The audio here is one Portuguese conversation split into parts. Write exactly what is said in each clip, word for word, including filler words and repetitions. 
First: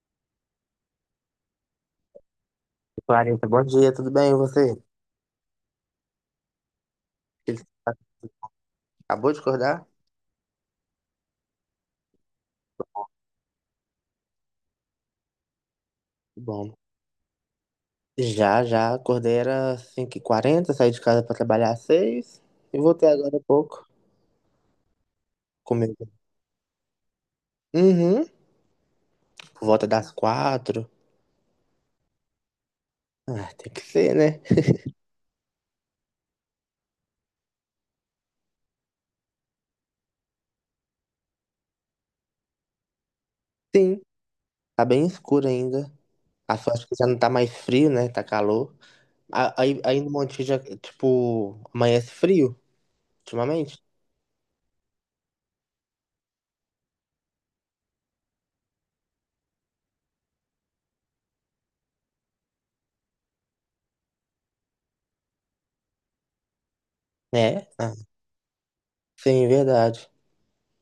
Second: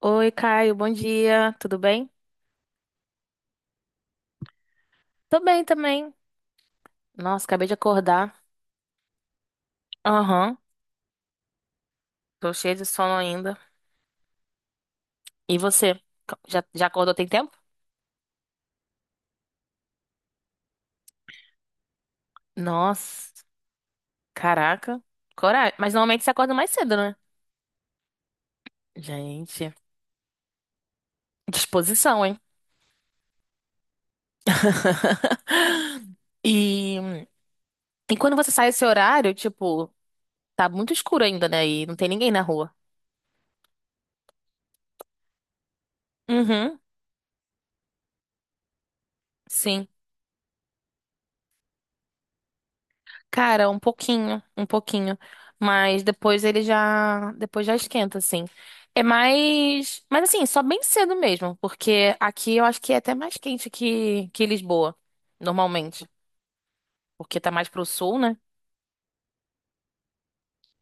Oi, Caio, bom dia, tudo bem? Clarita, bom dia, tudo bem? E você? Tô bem também. Nossa, Ele acabei de acordar. acabou de acordar? Aham, tô cheia de sono ainda. E você? Co- Já, Bom, já acordou tem tempo? já, já, acordei era cinco e quarenta, saí de casa para trabalhar às seis e voltei agora há Nossa, pouco. caraca, coragem. Mas Comigo. normalmente você acorda mais cedo, né? Uhum, por Gente, volta das quatro. disposição, hein? Ah, tem que ser, né? E, e quando você sai esse horário, tipo, tá muito escuro ainda, né? E não tem ninguém na rua. Sim, tá bem escuro ainda. A Uhum, sorte que já não tá mais frio, né? Tá calor. A- Aí, sim. aí no Monte já, tipo, amanhece frio, Cara, um ultimamente. pouquinho, um pouquinho, mas depois ele já, depois já esquenta assim. É mais, mas assim, só bem cedo mesmo, porque aqui eu acho que é até mais quente que que Lisboa, normalmente, porque tá mais É? pro Ah, sul, né? sim, verdade.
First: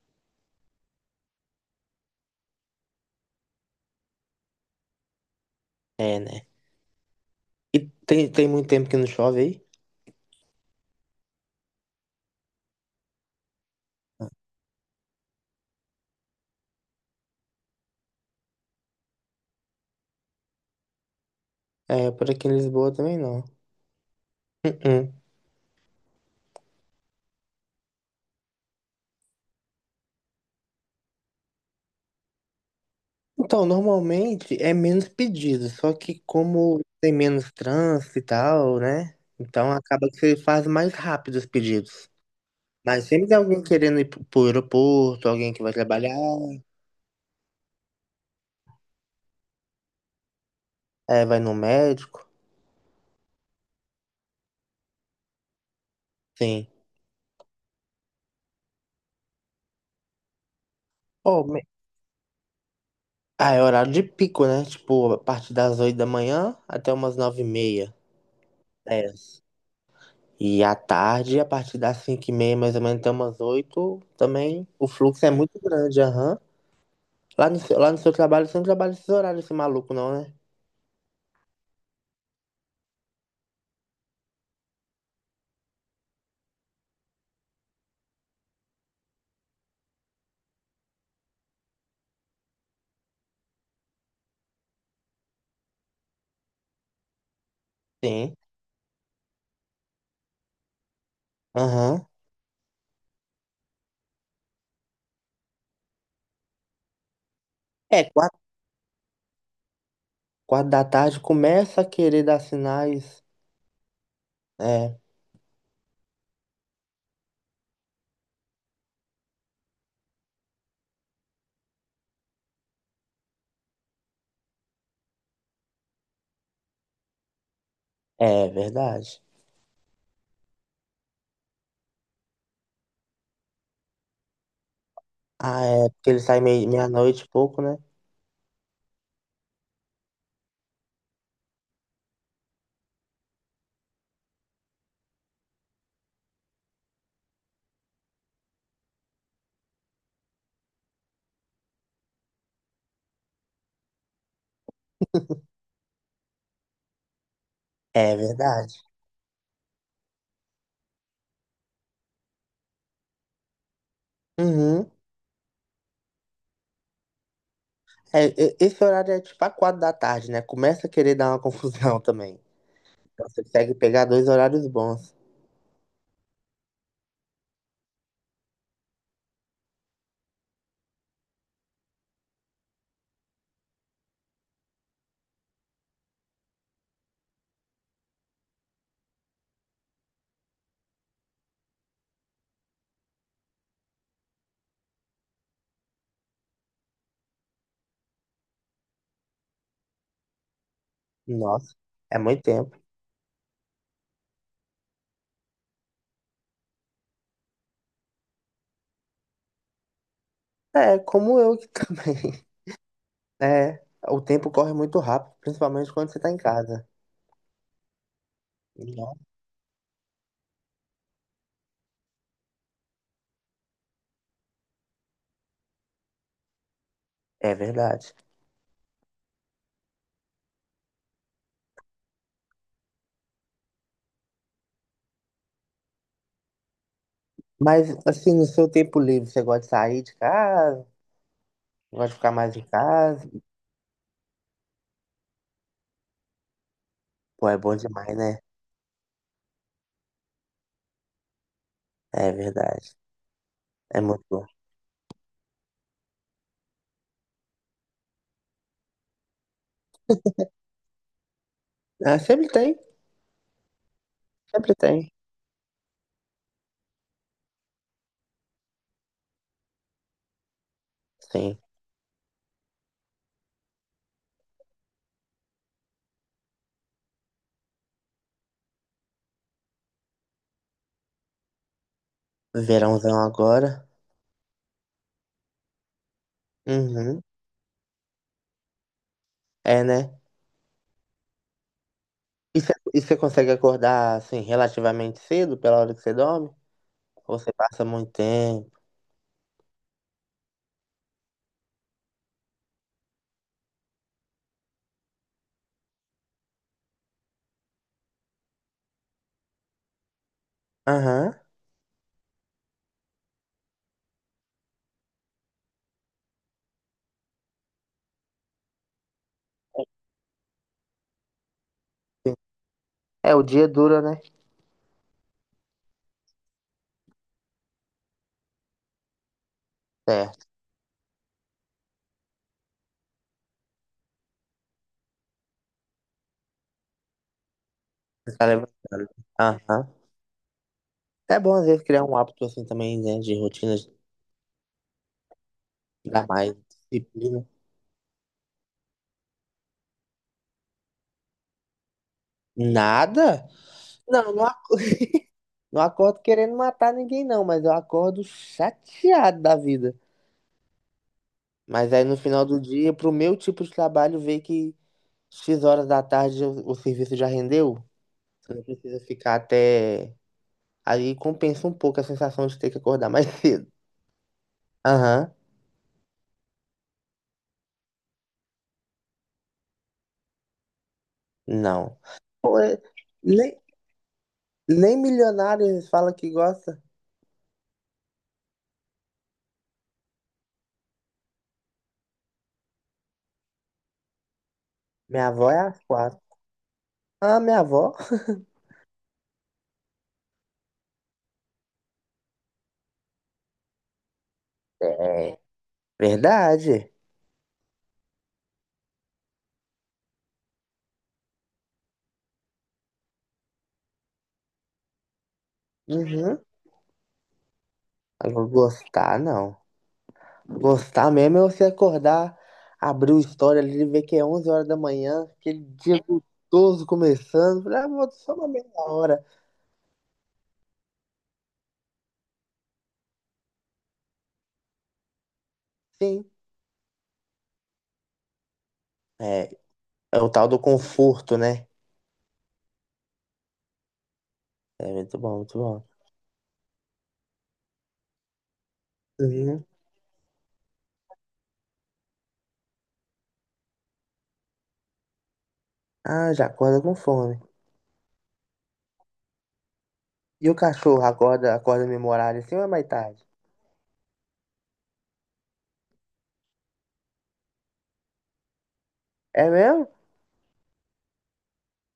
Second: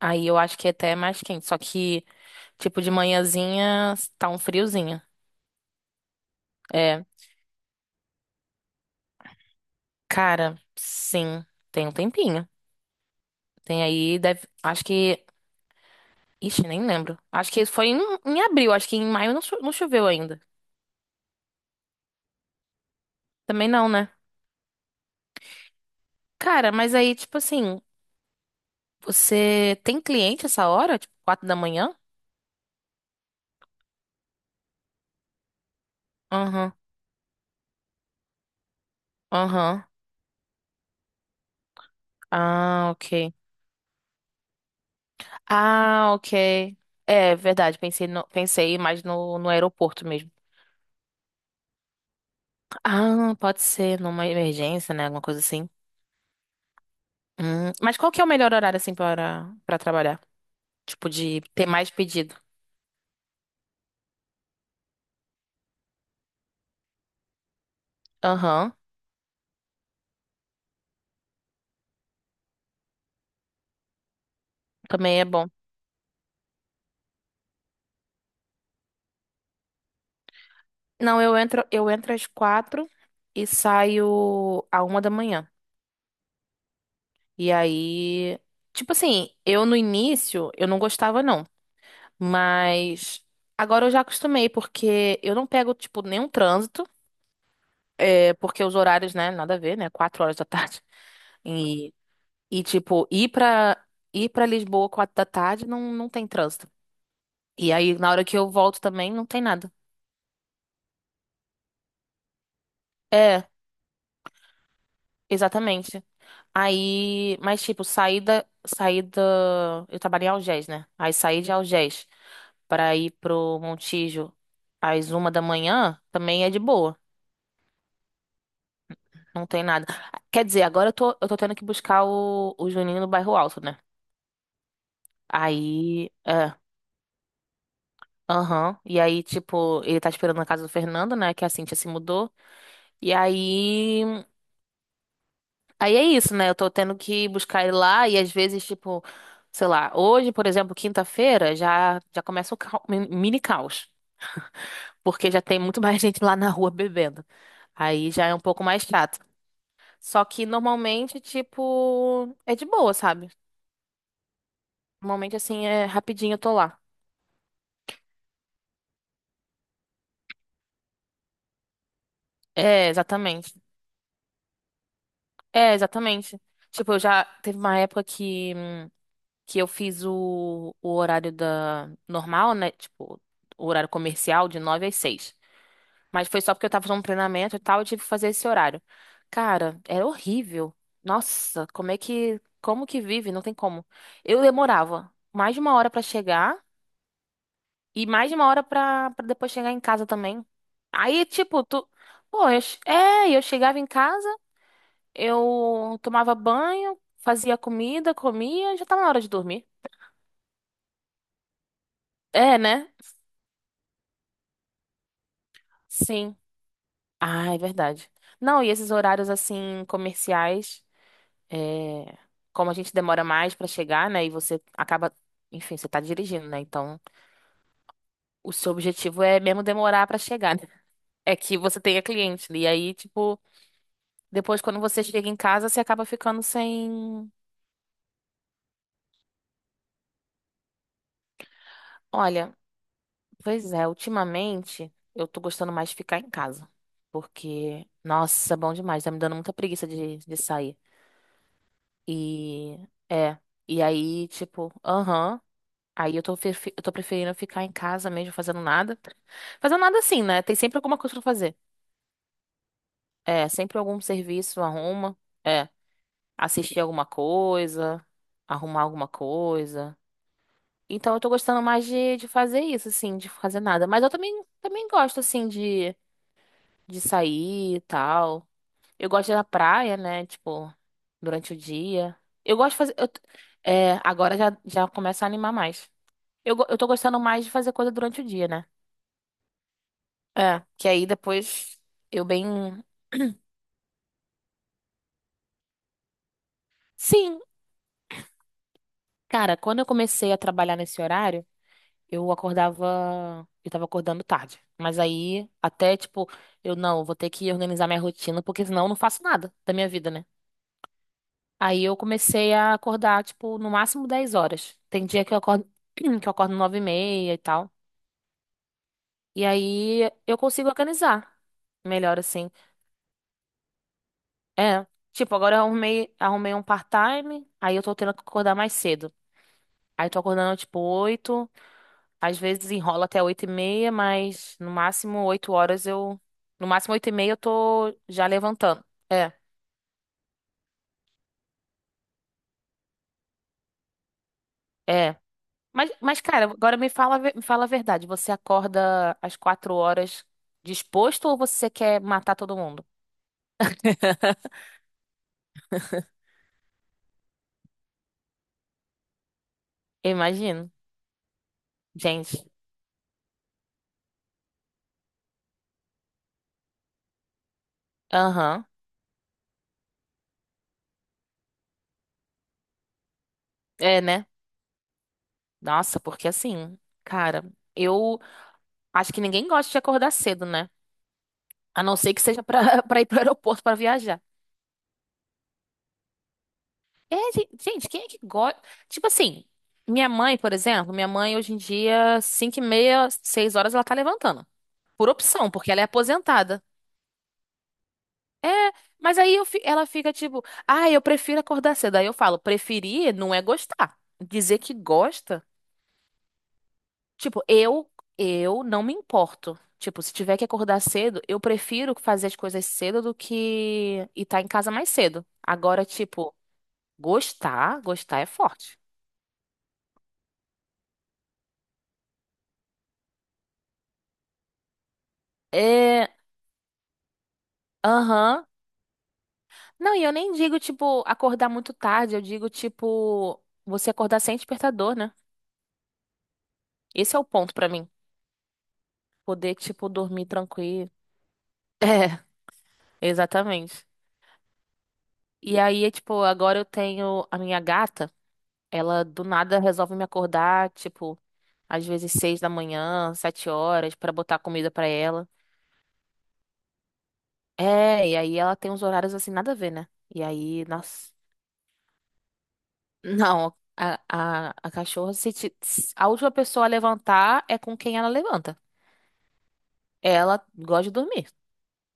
Aí eu acho que é até mais quente, só que tipo de manhãzinha tá um friozinho. É, né? É, E tem, tem muito tempo que não chove aí? cara, sim, tem um tempinho. Tem aí, deve, acho que, ixi, nem lembro. Acho que foi em, em, abril, acho que em maio não cho- não choveu ainda. É, por aqui em Lisboa também não. Também não, né? Uh-uh. Cara, mas aí, tipo assim, você tem cliente essa hora? Tipo, quatro da manhã? Então, normalmente é menos pedido, só que Aham, como tem menos trânsito e tal, né? Então aham. acaba que você faz mais rápido os pedidos. Ah, Mas sempre ok. tem alguém querendo ir pro pro aeroporto, alguém que vai Ah, trabalhar, ok. É verdade, pensei, no- pensei mais no, no, aeroporto mesmo. é, vai no médico, Ah, pode ser numa emergência, né? Alguma coisa assim. sim. Hum, mas qual que é o melhor horário, assim, para, para, trabalhar? Tipo, de Oh, me- ter mais pedido. Ah, é horário de pico, né? Tipo, a partir das oito da manhã até umas nove e meia, Aham, dez. E à tarde, a partir das cinco e meia, mais ou menos, até umas oito também o também é fluxo é bom. muito grande, aham. Lá no, seu- lá no seu trabalho, você não trabalha esses horários, esse maluco, não, né? Não, eu entro, eu entro às quatro e saio à uma da manhã. E aí, tipo assim, eu no início eu não gostava não, mas agora eu já acostumei porque eu não pego tipo nenhum trânsito, é, Sim. porque os horários, né, nada a ver, né, quatro horas da tarde. E, Aham. e tipo, ir pra ir para Lisboa quatro da tarde não não tem trânsito. E aí na É, hora que quatro, eu volto também não tem nada. quatro da tarde começa a querer dar sinais. É, É, exatamente. Aí, mas tipo, saída, saída, eu trabalhei em Algés, né? Aí saí de Algés pra ir pro Montijo às uma da manhã, também é de boa, é verdade. não tem nada. Quer dizer, agora eu tô, eu tô, tendo que buscar o, o Juninho no bairro Alto, né? Ah, é, Aí, porque ele sai é, meia- meia-noite e pouco, né? aham, e aí, tipo, ele tá esperando na casa do Fernando, né? Que a Cintia se mudou, e aí Aí é isso, né? Eu tô tendo que buscar ele lá e às vezes, tipo, sei lá, hoje, por exemplo, quinta-feira, já já começa o cau- mi- mini caos, porque já tem muito mais gente lá na rua bebendo. Aí É já é um pouco verdade. mais chato. Só que normalmente, tipo, é de boa, sabe? Uhum. Normalmente assim é rapidinho eu tô lá. É, e- esse horário é tipo a quatro da tarde, né? Começa a querer dar uma confusão também. É, Então você exatamente. consegue pegar dois horários bons. É, exatamente. Tipo, eu já teve uma época que que eu fiz o, o horário da normal, né? Tipo, o horário comercial de nove às seis. Mas foi só porque eu tava fazendo um treinamento e tal, eu tive que fazer esse horário. Cara, era horrível. Nossa, como é que. Como que vive? Não tem como. Eu demorava mais de uma hora pra chegar e mais de uma hora pra, pra depois chegar em casa também. Aí, tipo, Nossa, tu. é muito Pô, eu... tempo. che- é, eu chegava em casa, eu tomava banho, fazia comida, comia, já tava na hora de dormir. É, como eu que também. É, né? É, o tempo corre muito rápido, principalmente quando você tá Sim. em casa. Ah, é verdade. Não, e esses Não. horários assim, comerciais. É, como a gente demora mais pra chegar, né? E você acaba, enfim, você tá dirigindo, né? Então, É verdade. o seu objetivo é mesmo demorar pra chegar, né? É que você tenha cliente, né? E aí, tipo, depois quando você chega em casa, você acaba ficando sem. Mas, assim, no seu tempo livre, você gosta de sair de casa? Gosta de ficar mais Olha, em casa? pois é, ultimamente eu tô gostando mais de ficar em casa. Pô, é bom Porque, demais, né? nossa, bom demais, tá me dando muita preguiça de, de, sair. É E, verdade. é. E É muito aí, bom. tipo, aham. Aí eu tô, prefe- eu tô preferindo ficar em casa mesmo, fazendo nada. Fazendo nada assim, né? Tem sempre alguma coisa pra fazer. Ah, sempre tem, É, sempre algum serviço, sempre tem. arruma. É, assistir alguma coisa, arrumar alguma coisa. Então eu tô Sim. gostando mais de, de fazer isso, assim, de fazer nada. Mas eu também, também, gosto, assim, de, de sair e tal. Eu gosto de ir na praia, né? Tipo, durante o dia. Eu gosto de fazer. eu Verãozão t- agora. é, agora já, já começa a animar mais. Eu, go- eu tô gostando Uhum. mais de fazer coisa durante o dia, né? É, né? É, que aí depois eu bem. E você e você consegue acordar, assim, relativamente cedo, pela hora que você dorme? Sim, Ou você passa muito tempo? cara, quando eu comecei a trabalhar nesse horário, eu acordava. Eu tava acordando tarde. Mas aí, até tipo, eu não, vou ter que organizar minha rotina, porque senão eu não faço nada da minha vida, né? Aham. Aí eu comecei a acordar, tipo, no máximo dez horas. Tem dia que eu acordo, que eu acordo nove e meia e tal. E aí eu consigo organizar melhor Sim. assim. É, o dia dura, né? É, tipo, agora eu arrumei, arrumei, um part-time, aí eu tô tendo que acordar mais cedo. Aí tô Certo. acordando tipo oito, às vezes enrola até oito e meia, mas no máximo oito horas eu. No máximo oito e meia eu tô já Você tá levantando. levantando. É, Aham. É bom, às vezes, criar um hábito, assim, também, né? De rotina, de é. Mas, mas, dar cara, mais agora me fala, a ve- me disciplina. fala a verdade. Você acorda às quatro horas disposto ou você quer matar todo mundo? Nada? Não, não, a- não acordo querendo matar ninguém, não, mas eu acordo chateado da vida. Eu imagino. Mas aí no Gente, final do dia, pro meu tipo de trabalho, ver que X horas da tarde o, o serviço já rendeu, você não aham. precisa ficar até. Aí compensa um pouco a sensação de ter que acordar mais cedo. É, né? Aham, Nossa, porque assim, cara, eu acho que ninguém gosta de acordar cedo, né? A não não. ser que seja Pô, é- pra, pra ir pro nem, aeroporto pra viajar. nem milionários falam que gosta. É, gen- gente, quem é que gosta? Tipo assim, minha mãe, por exemplo, minha mãe hoje em dia, cinco e meia, seis horas, ela tá levantando. Por Minha avó opção, é porque às ela é quatro. aposentada. Ah, minha avó? É, mas aí eu fi- ela fica tipo, ah, eu prefiro acordar cedo. Aí eu falo, preferir não é gostar. Dizer que É, gosta, verdade. tipo, eu, eu, não me importo. Tipo, se tiver que acordar cedo, eu prefiro fazer as coisas cedo do que estar em casa mais cedo. Agora, tipo, Uhum. gostar, gostar é Eu vou forte. gostar, não. Gostar mesmo é você acordar, abrir o story ali e ver que é onze horas da manhã, aquele dia É, gostoso começando. Falei, ah, vou só aham. uma meia hora. Não, e eu nem digo, tipo, acordar muito tarde, eu digo, tipo, você acordar sem despertador, né? Sim, Esse é o ponto pra mim. é, Poder, tipo, é dormir o tal do tranquilo. conforto, né? É, exatamente. É muito bom, muito E bom. aí, tipo, agora eu tenho a minha gata, ela do nada Uhum. resolve me acordar, tipo, às vezes seis da manhã, sete horas, pra botar comida pra ela. Ah, já acorda com fome. É, e aí ela tem uns horários assim, nada a ver, né? E E o aí, cachorro nossa. acorda, acorda no mesmo horário assim ou é mais tarde? Não, a, a, a cachorra, se te- se a última pessoa a levantar é com quem ela levanta. É mesmo? Ela gosta de dormir.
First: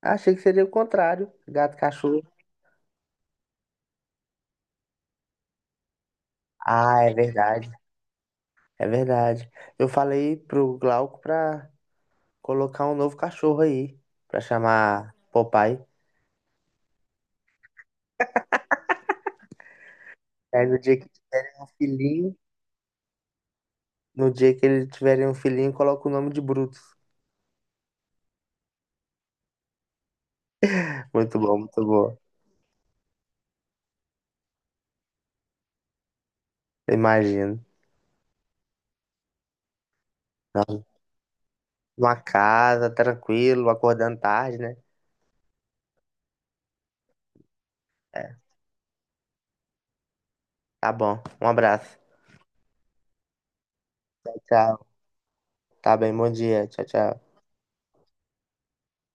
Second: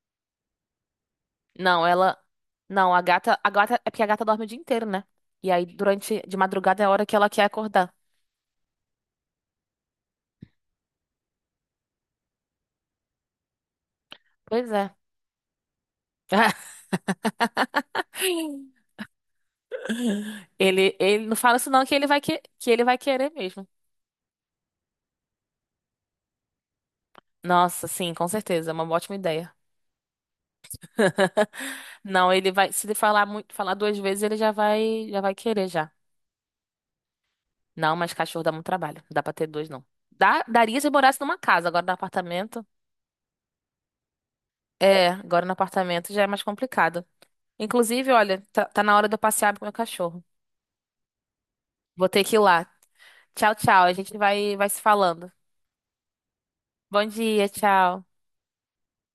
Achei que seria o contrário, gato e Não, ela. cachorro. Não, a gata. A gata. É porque a gata dorme o dia inteiro, né? E aí, durante. De madrugada é a Ah, hora é que ela quer verdade, acordar. é verdade. Eu falei pro Glauco pra colocar um novo cachorro aí, pra Pois é. chamar Popeye. Aí no Ele, dia que ele não fala tiverem um isso, não, que ele vai, filhinho, que... que ele vai querer mesmo. no dia que eles tiverem um filhinho, coloca o nome de Brutus. Nossa, sim, com certeza. É uma ótima ideia. Muito bom, muito bom. Não, ele vai. Se ele falar muito, falar duas vezes, ele já vai, já vai querer já. Imagino. Não, mas cachorro dá muito trabalho. Não dá pra ter dois, não. Dá, daria Nossa, se morasse numa casa, agora no uma apartamento. casa, tranquilo, acordando tarde, né? É, agora no apartamento já é mais complicado. Inclusive, É, olha, tá, tá na hora de eu passear com o meu cachorro. tá bom. Um abraço. Vou ter que ir lá. Tchau, tchau. A gente Tchau, vai, vai se tchau. falando. Tá bem, bom dia. Tchau, Bom tchau. dia, tchau.